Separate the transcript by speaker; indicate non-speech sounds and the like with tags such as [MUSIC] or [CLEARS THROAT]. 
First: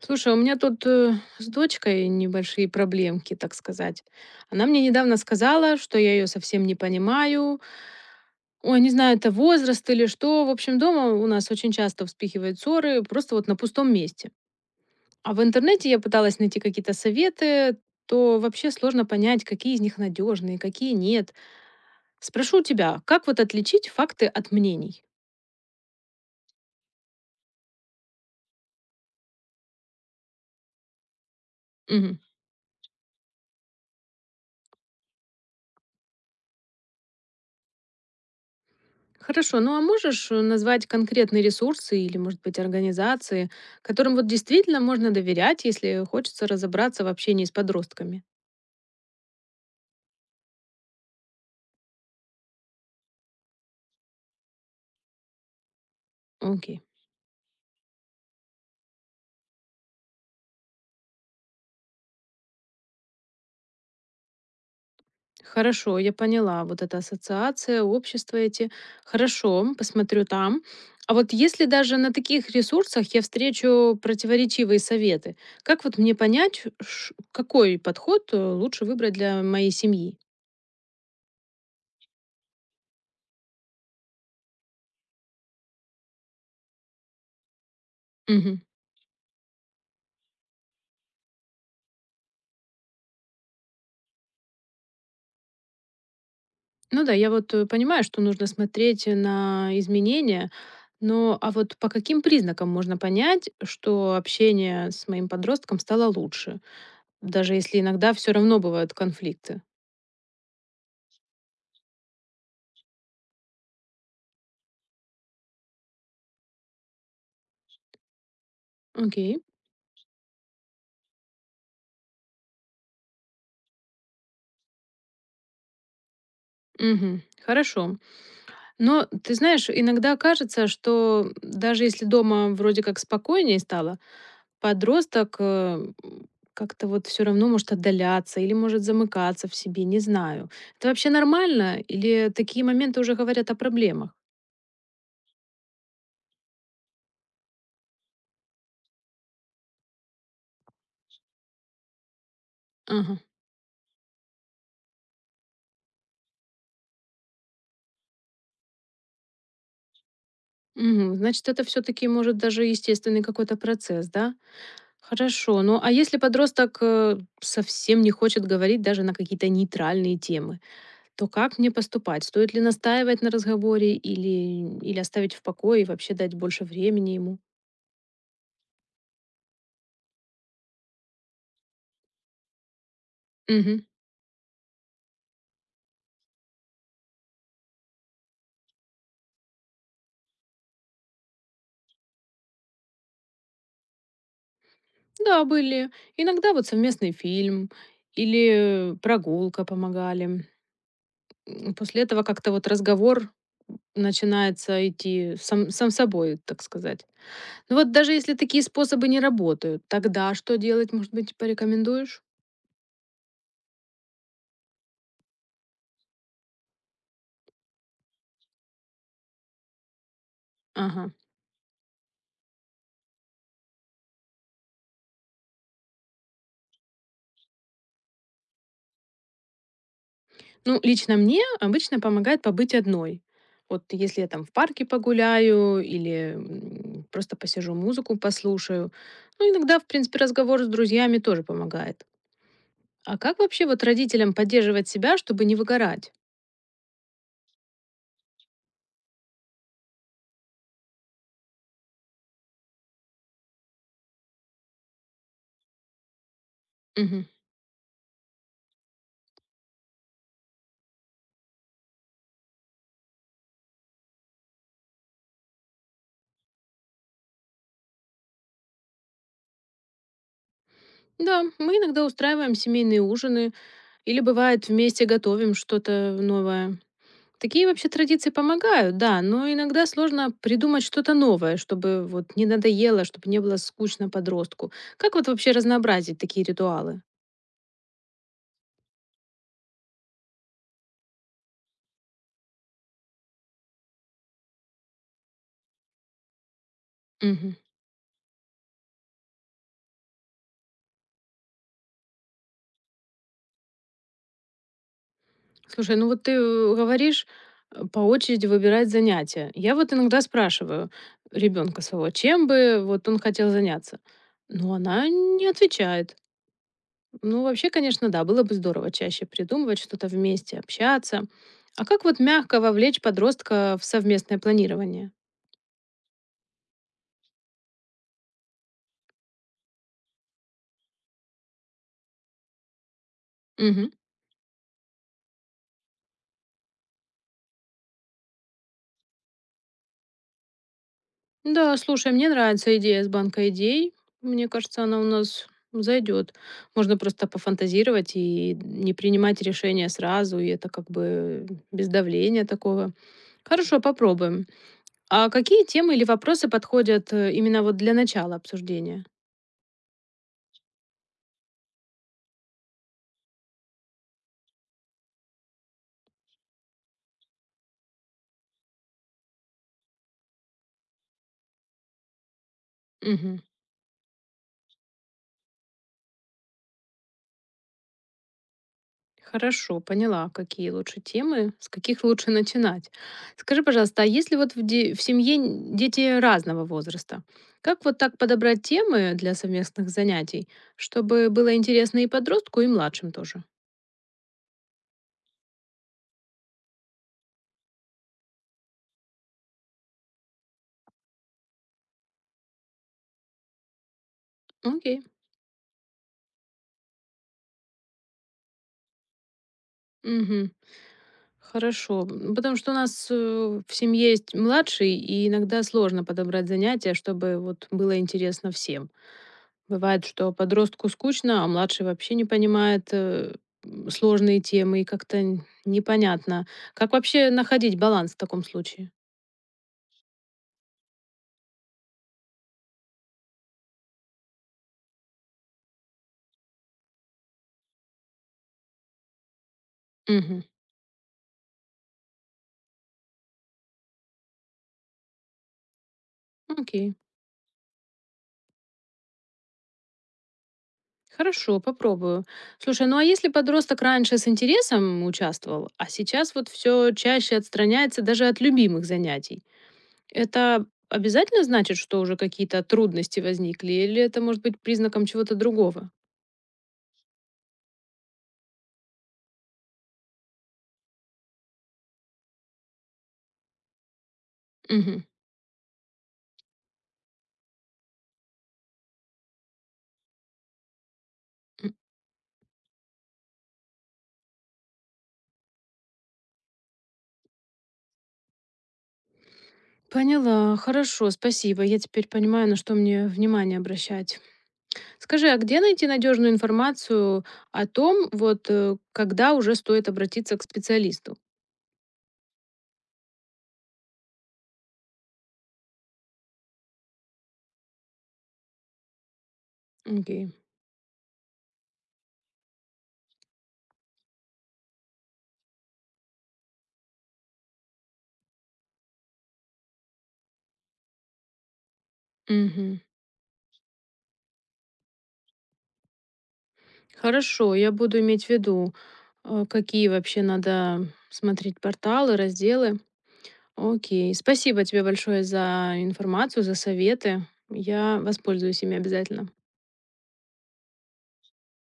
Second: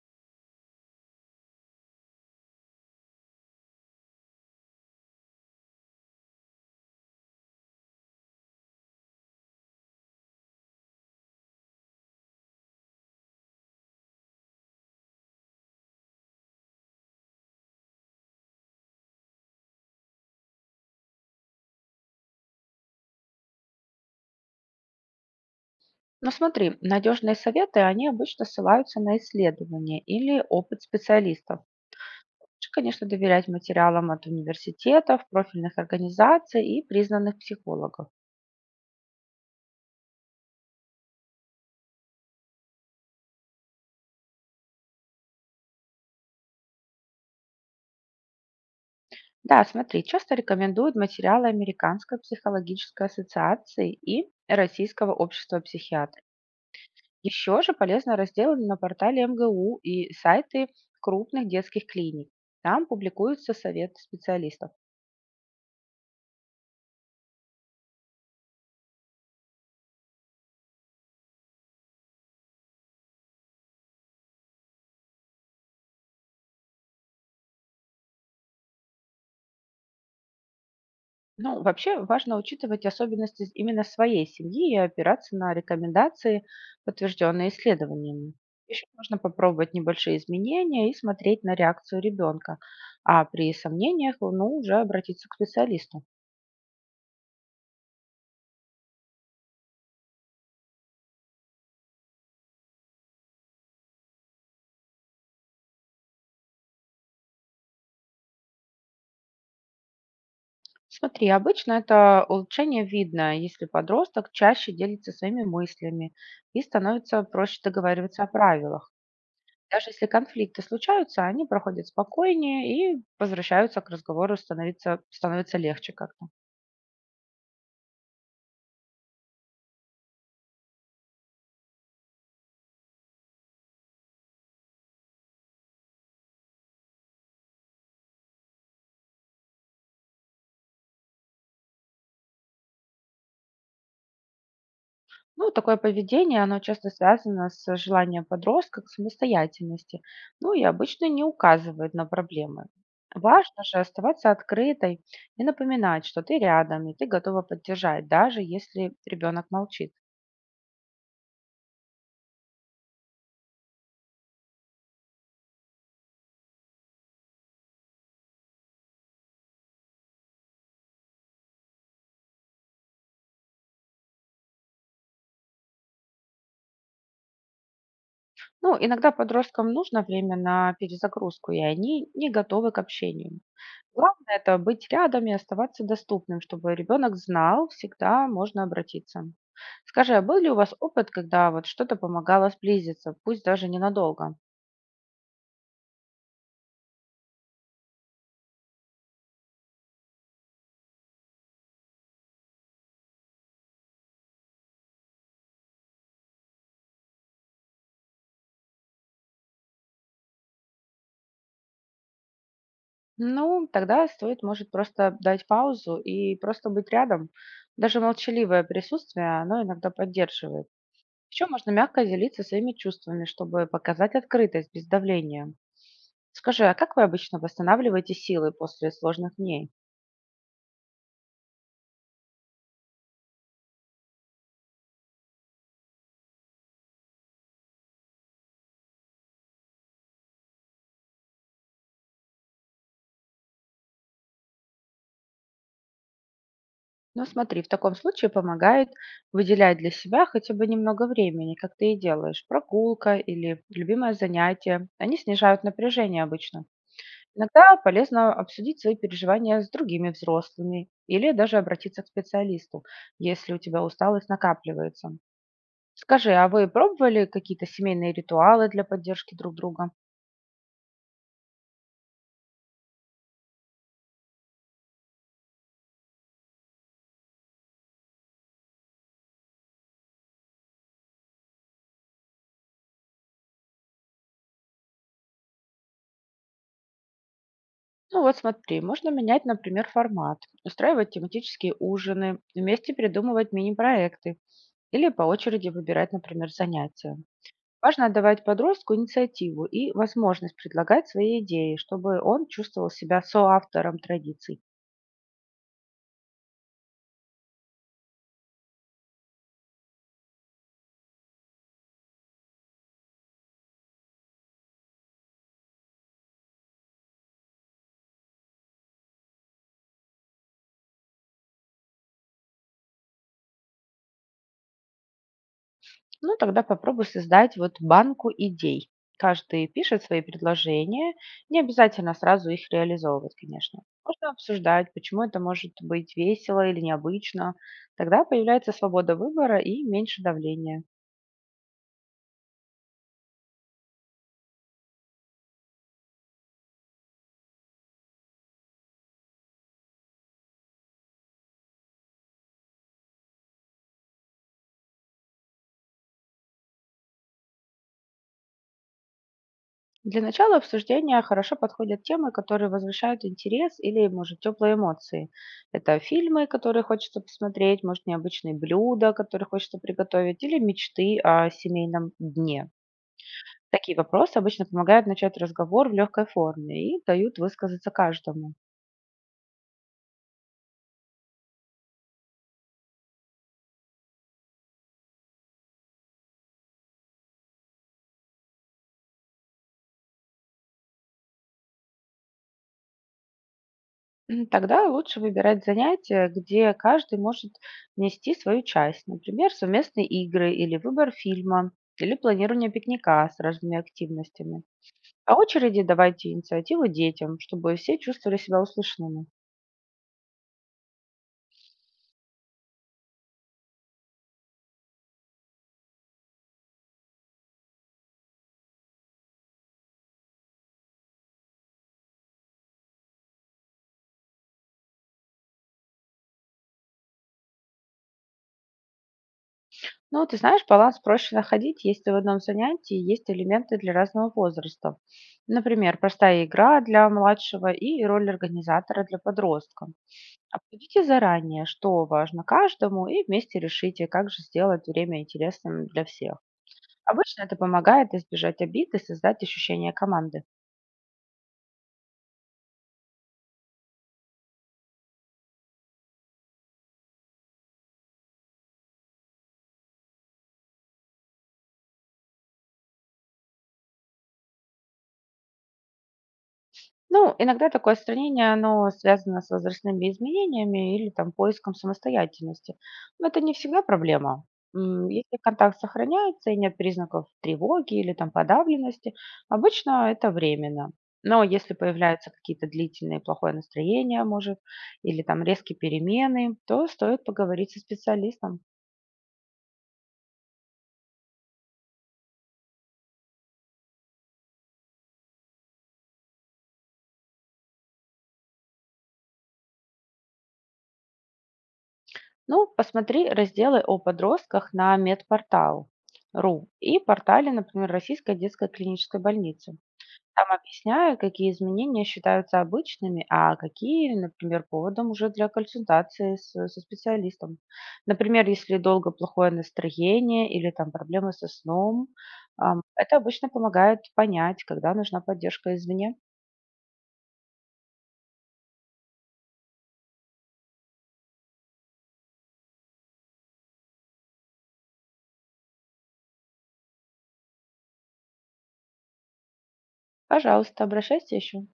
Speaker 1: Слушай, у меня тут с дочкой небольшие проблемки, так сказать. Она мне недавно сказала, что я ее совсем не понимаю. Ой, не знаю, это возраст или что. В общем, дома у нас очень часто вспыхивают ссоры, просто вот на пустом месте. А в интернете я пыталась найти какие-то советы, то вообще сложно понять, какие из них надежные, какие нет. Спрошу у тебя, как вот отличить факты от мнений?
Speaker 2: Ну смотри, надежные советы, они обычно ссылаются на исследования или опыт специалистов.
Speaker 1: Мгм.
Speaker 2: Лучше, конечно, доверять материалам от университетов, профильных организаций и признанных психологов.
Speaker 1: Хорошо, ну а можешь назвать конкретные ресурсы или, может быть, организации, которым вот действительно можно доверять, если хочется разобраться в общении с подростками?
Speaker 2: Да, смотри, часто рекомендуют материалы Американской психологической ассоциации и Российского общества психиатров.
Speaker 1: Окей.
Speaker 2: Еще же полезно разделы на портале МГУ и сайты крупных детских клиник. Там публикуются советы специалистов.
Speaker 1: Хорошо, я поняла. Вот эта ассоциация, общество эти. Хорошо, посмотрю там. А вот если даже на таких ресурсах я встречу противоречивые советы, как вот мне понять, какой подход лучше выбрать для моей семьи?
Speaker 2: Ну, вообще важно учитывать особенности именно своей семьи и опираться на рекомендации, подтвержденные исследованиями.
Speaker 1: Мгм.
Speaker 2: Еще можно попробовать небольшие изменения и смотреть на реакцию ребенка, а при сомнениях, ну, уже обратиться к специалисту.
Speaker 1: Ну да, я вот, понимаю, что нужно смотреть на изменения, но а вот по каким признакам можно понять, что общение с моим подростком стало лучше, даже если иногда все равно бывают конфликты?
Speaker 2: Смотри, обычно это улучшение видно, если подросток чаще делится своими мыслями и становится проще договариваться о правилах.
Speaker 1: Окей.
Speaker 2: Даже если конфликты случаются, они проходят спокойнее и возвращаются к разговору, становится легче как-то.
Speaker 1: Мгм. Хорошо. Но ты знаешь, иногда кажется, что даже если дома вроде как спокойнее стало, подросток, как-то вот все равно может отдаляться или может замыкаться в себе, не знаю. Это вообще нормально или такие моменты уже говорят о проблемах?
Speaker 2: Ну, такое поведение, оно часто связано с желанием подростка к самостоятельности, ну и обычно не указывает на проблемы.
Speaker 1: Ага.
Speaker 2: Важно же оставаться открытой и напоминать, что ты рядом и ты готова поддержать, даже если ребенок молчит.
Speaker 1: Мгм. Значит, это все таки может, даже естественный какой-то процесс, да? Хорошо. Ну, а если подросток, совсем не хочет говорить даже на какие-то нейтральные темы, то как мне поступать? Стоит ли настаивать на разговоре или оставить в покое и вообще дать больше времени ему?
Speaker 2: Ну, иногда подросткам нужно время на перезагрузку, и они не готовы к общению.
Speaker 1: Мгм.
Speaker 2: Главное- это быть рядом и оставаться доступным, чтобы ребенок знал, всегда можно обратиться. Скажи, а был ли у вас опыт, когда вот что-то помогало сблизиться, пусть даже ненадолго?
Speaker 1: Да, были. Иногда вот совместный фильм или прогулка помогали. После этого как-то вот разговор начинается идти сам собой, так сказать. Ну вот даже если такие способы не работают, тогда что делать, может быть, порекомендуешь?
Speaker 2: Ну, тогда стоит, может, просто дать паузу и просто быть рядом. Даже молчаливое присутствие, оно иногда поддерживает.
Speaker 1: Ага.
Speaker 2: Еще можно мягко делиться своими чувствами, чтобы показать открытость без давления. Скажи, а как вы обычно восстанавливаете силы после сложных дней?
Speaker 1: Ну, лично мне обычно помогает побыть одной. Вот если я там в парке погуляю или просто посижу музыку, послушаю. Ну, иногда, в принципе, разговор с друзьями тоже помогает. А как вообще вот родителям поддерживать себя, чтобы не выгорать?
Speaker 2: Ну, смотри, в таком случае помогает выделять для себя хотя бы немного времени, как ты и делаешь. Прогулка или любимое занятие. Они снижают напряжение обычно.
Speaker 1: Мгм.
Speaker 2: Иногда полезно обсудить свои переживания с другими взрослыми или даже обратиться к специалисту, если у тебя усталость накапливается. Скажи, а вы пробовали какие-то семейные ритуалы для поддержки друг друга?
Speaker 1: Да, мы иногда устраиваем семейные ужины или бывает вместе готовим что-то новое. Такие вообще традиции помогают, да, но иногда сложно придумать что-то новое, чтобы вот не надоело, чтобы не было скучно подростку. Как вот вообще разнообразить такие ритуалы?
Speaker 2: Ну вот смотри, можно менять, например, формат, устраивать тематические ужины, вместе придумывать мини-проекты или по очереди выбирать, например, занятия.
Speaker 1: Мгм.
Speaker 2: Важно отдавать подростку инициативу и возможность предлагать свои идеи, чтобы он чувствовал себя соавтором традиций.
Speaker 1: Слушай, ну вот ты говоришь по очереди выбирать занятия. Я вот иногда спрашиваю ребенка своего, чем бы вот он хотел заняться. Но она не отвечает. Ну, вообще, конечно, да, было бы здорово чаще придумывать что-то вместе, общаться. А как вот мягко вовлечь подростка в совместное планирование?
Speaker 2: Ну, тогда попробуй создать вот банку идей. Каждый пишет свои предложения, не обязательно сразу их реализовывать, конечно.
Speaker 1: Мгм.
Speaker 2: Можно обсуждать, почему это может быть весело или необычно. Тогда появляется свобода выбора и меньше давления.
Speaker 1: Да, слушай, мне нравится идея с банка идей. Мне кажется, она у нас зайдет. Можно просто пофантазировать и не принимать решения сразу, и это как бы без давления такого. Хорошо, попробуем. А какие темы или вопросы подходят именно вот для начала обсуждения?
Speaker 2: Для начала обсуждения хорошо подходят темы, которые возвращают интерес или, может, теплые эмоции. Это фильмы, которые хочется посмотреть, может, необычные блюда, которые хочется приготовить, или мечты о семейном дне.
Speaker 1: Мгм.
Speaker 2: Такие вопросы обычно помогают начать разговор в легкой форме и дают высказаться каждому.
Speaker 1: Хорошо, поняла, какие лучше темы, с каких лучше начинать. Скажи, пожалуйста, а если вот в, в семье дети разного возраста, как вот так подобрать темы для совместных занятий, чтобы было интересно и подростку, и младшим тоже?
Speaker 2: [CLEARS THROAT] Тогда лучше выбирать занятия, где каждый может нести свою часть, например, совместные игры или выбор фильма, или планирование пикника с разными активностями.
Speaker 1: Окей.
Speaker 2: По очереди давайте инициативу детям, чтобы все чувствовали себя услышанными.
Speaker 1: Мгм. Хорошо. Потому что у нас в семье есть младший, и иногда сложно подобрать занятия, чтобы вот было интересно всем. Бывает, что подростку скучно, а младший вообще не понимает сложные темы и как-то непонятно. Как вообще находить баланс в таком случае?
Speaker 2: Ну, ты знаешь, баланс проще находить, если в одном занятии есть элементы для разного возраста. Например, простая игра для младшего и роль организатора для подростка.
Speaker 1: Мгм.
Speaker 2: Обсудите заранее, что важно каждому, и вместе решите, как же сделать время интересным для всех.
Speaker 1: Окей.
Speaker 2: Обычно это помогает избежать обид и создать ощущение команды.
Speaker 1: Хорошо, попробую. Слушай, ну а если подросток раньше с интересом участвовал, а сейчас вот все чаще отстраняется даже от любимых занятий, это обязательно значит, что уже какие-то трудности возникли, или это может быть признаком чего-то другого?
Speaker 2: Ну, иногда такое сравнение, оно связано с возрастными изменениями или там поиском самостоятельности. Но это не всегда проблема.
Speaker 1: Мгм.
Speaker 2: Если контакт сохраняется и нет признаков тревоги или там подавленности, обычно это временно. Но если появляются какие-то длительные плохое настроение, может, или там резкие перемены, то стоит поговорить со специалистом.
Speaker 1: Поняла, хорошо, спасибо. Я теперь понимаю, на что мне внимание обращать. Скажи, а где найти надежную информацию о том, вот когда уже стоит обратиться к специалисту?
Speaker 2: Ну, посмотри разделы о подростках на медпортал.ру и портале, например, Российской детской клинической больницы.
Speaker 1: Окей.
Speaker 2: Там объясняю, какие изменения считаются обычными, а какие, например, поводом уже для консультации со специалистом. Например, если долго плохое настроение или там проблемы со сном,
Speaker 1: Мгм.
Speaker 2: это обычно помогает понять, когда нужна поддержка извне.
Speaker 1: Хорошо, я буду иметь в виду, какие вообще надо смотреть порталы, разделы. Окей. Спасибо тебе большое за информацию, за советы. Я воспользуюсь ими обязательно.
Speaker 2: Пожалуйста, обращайся еще.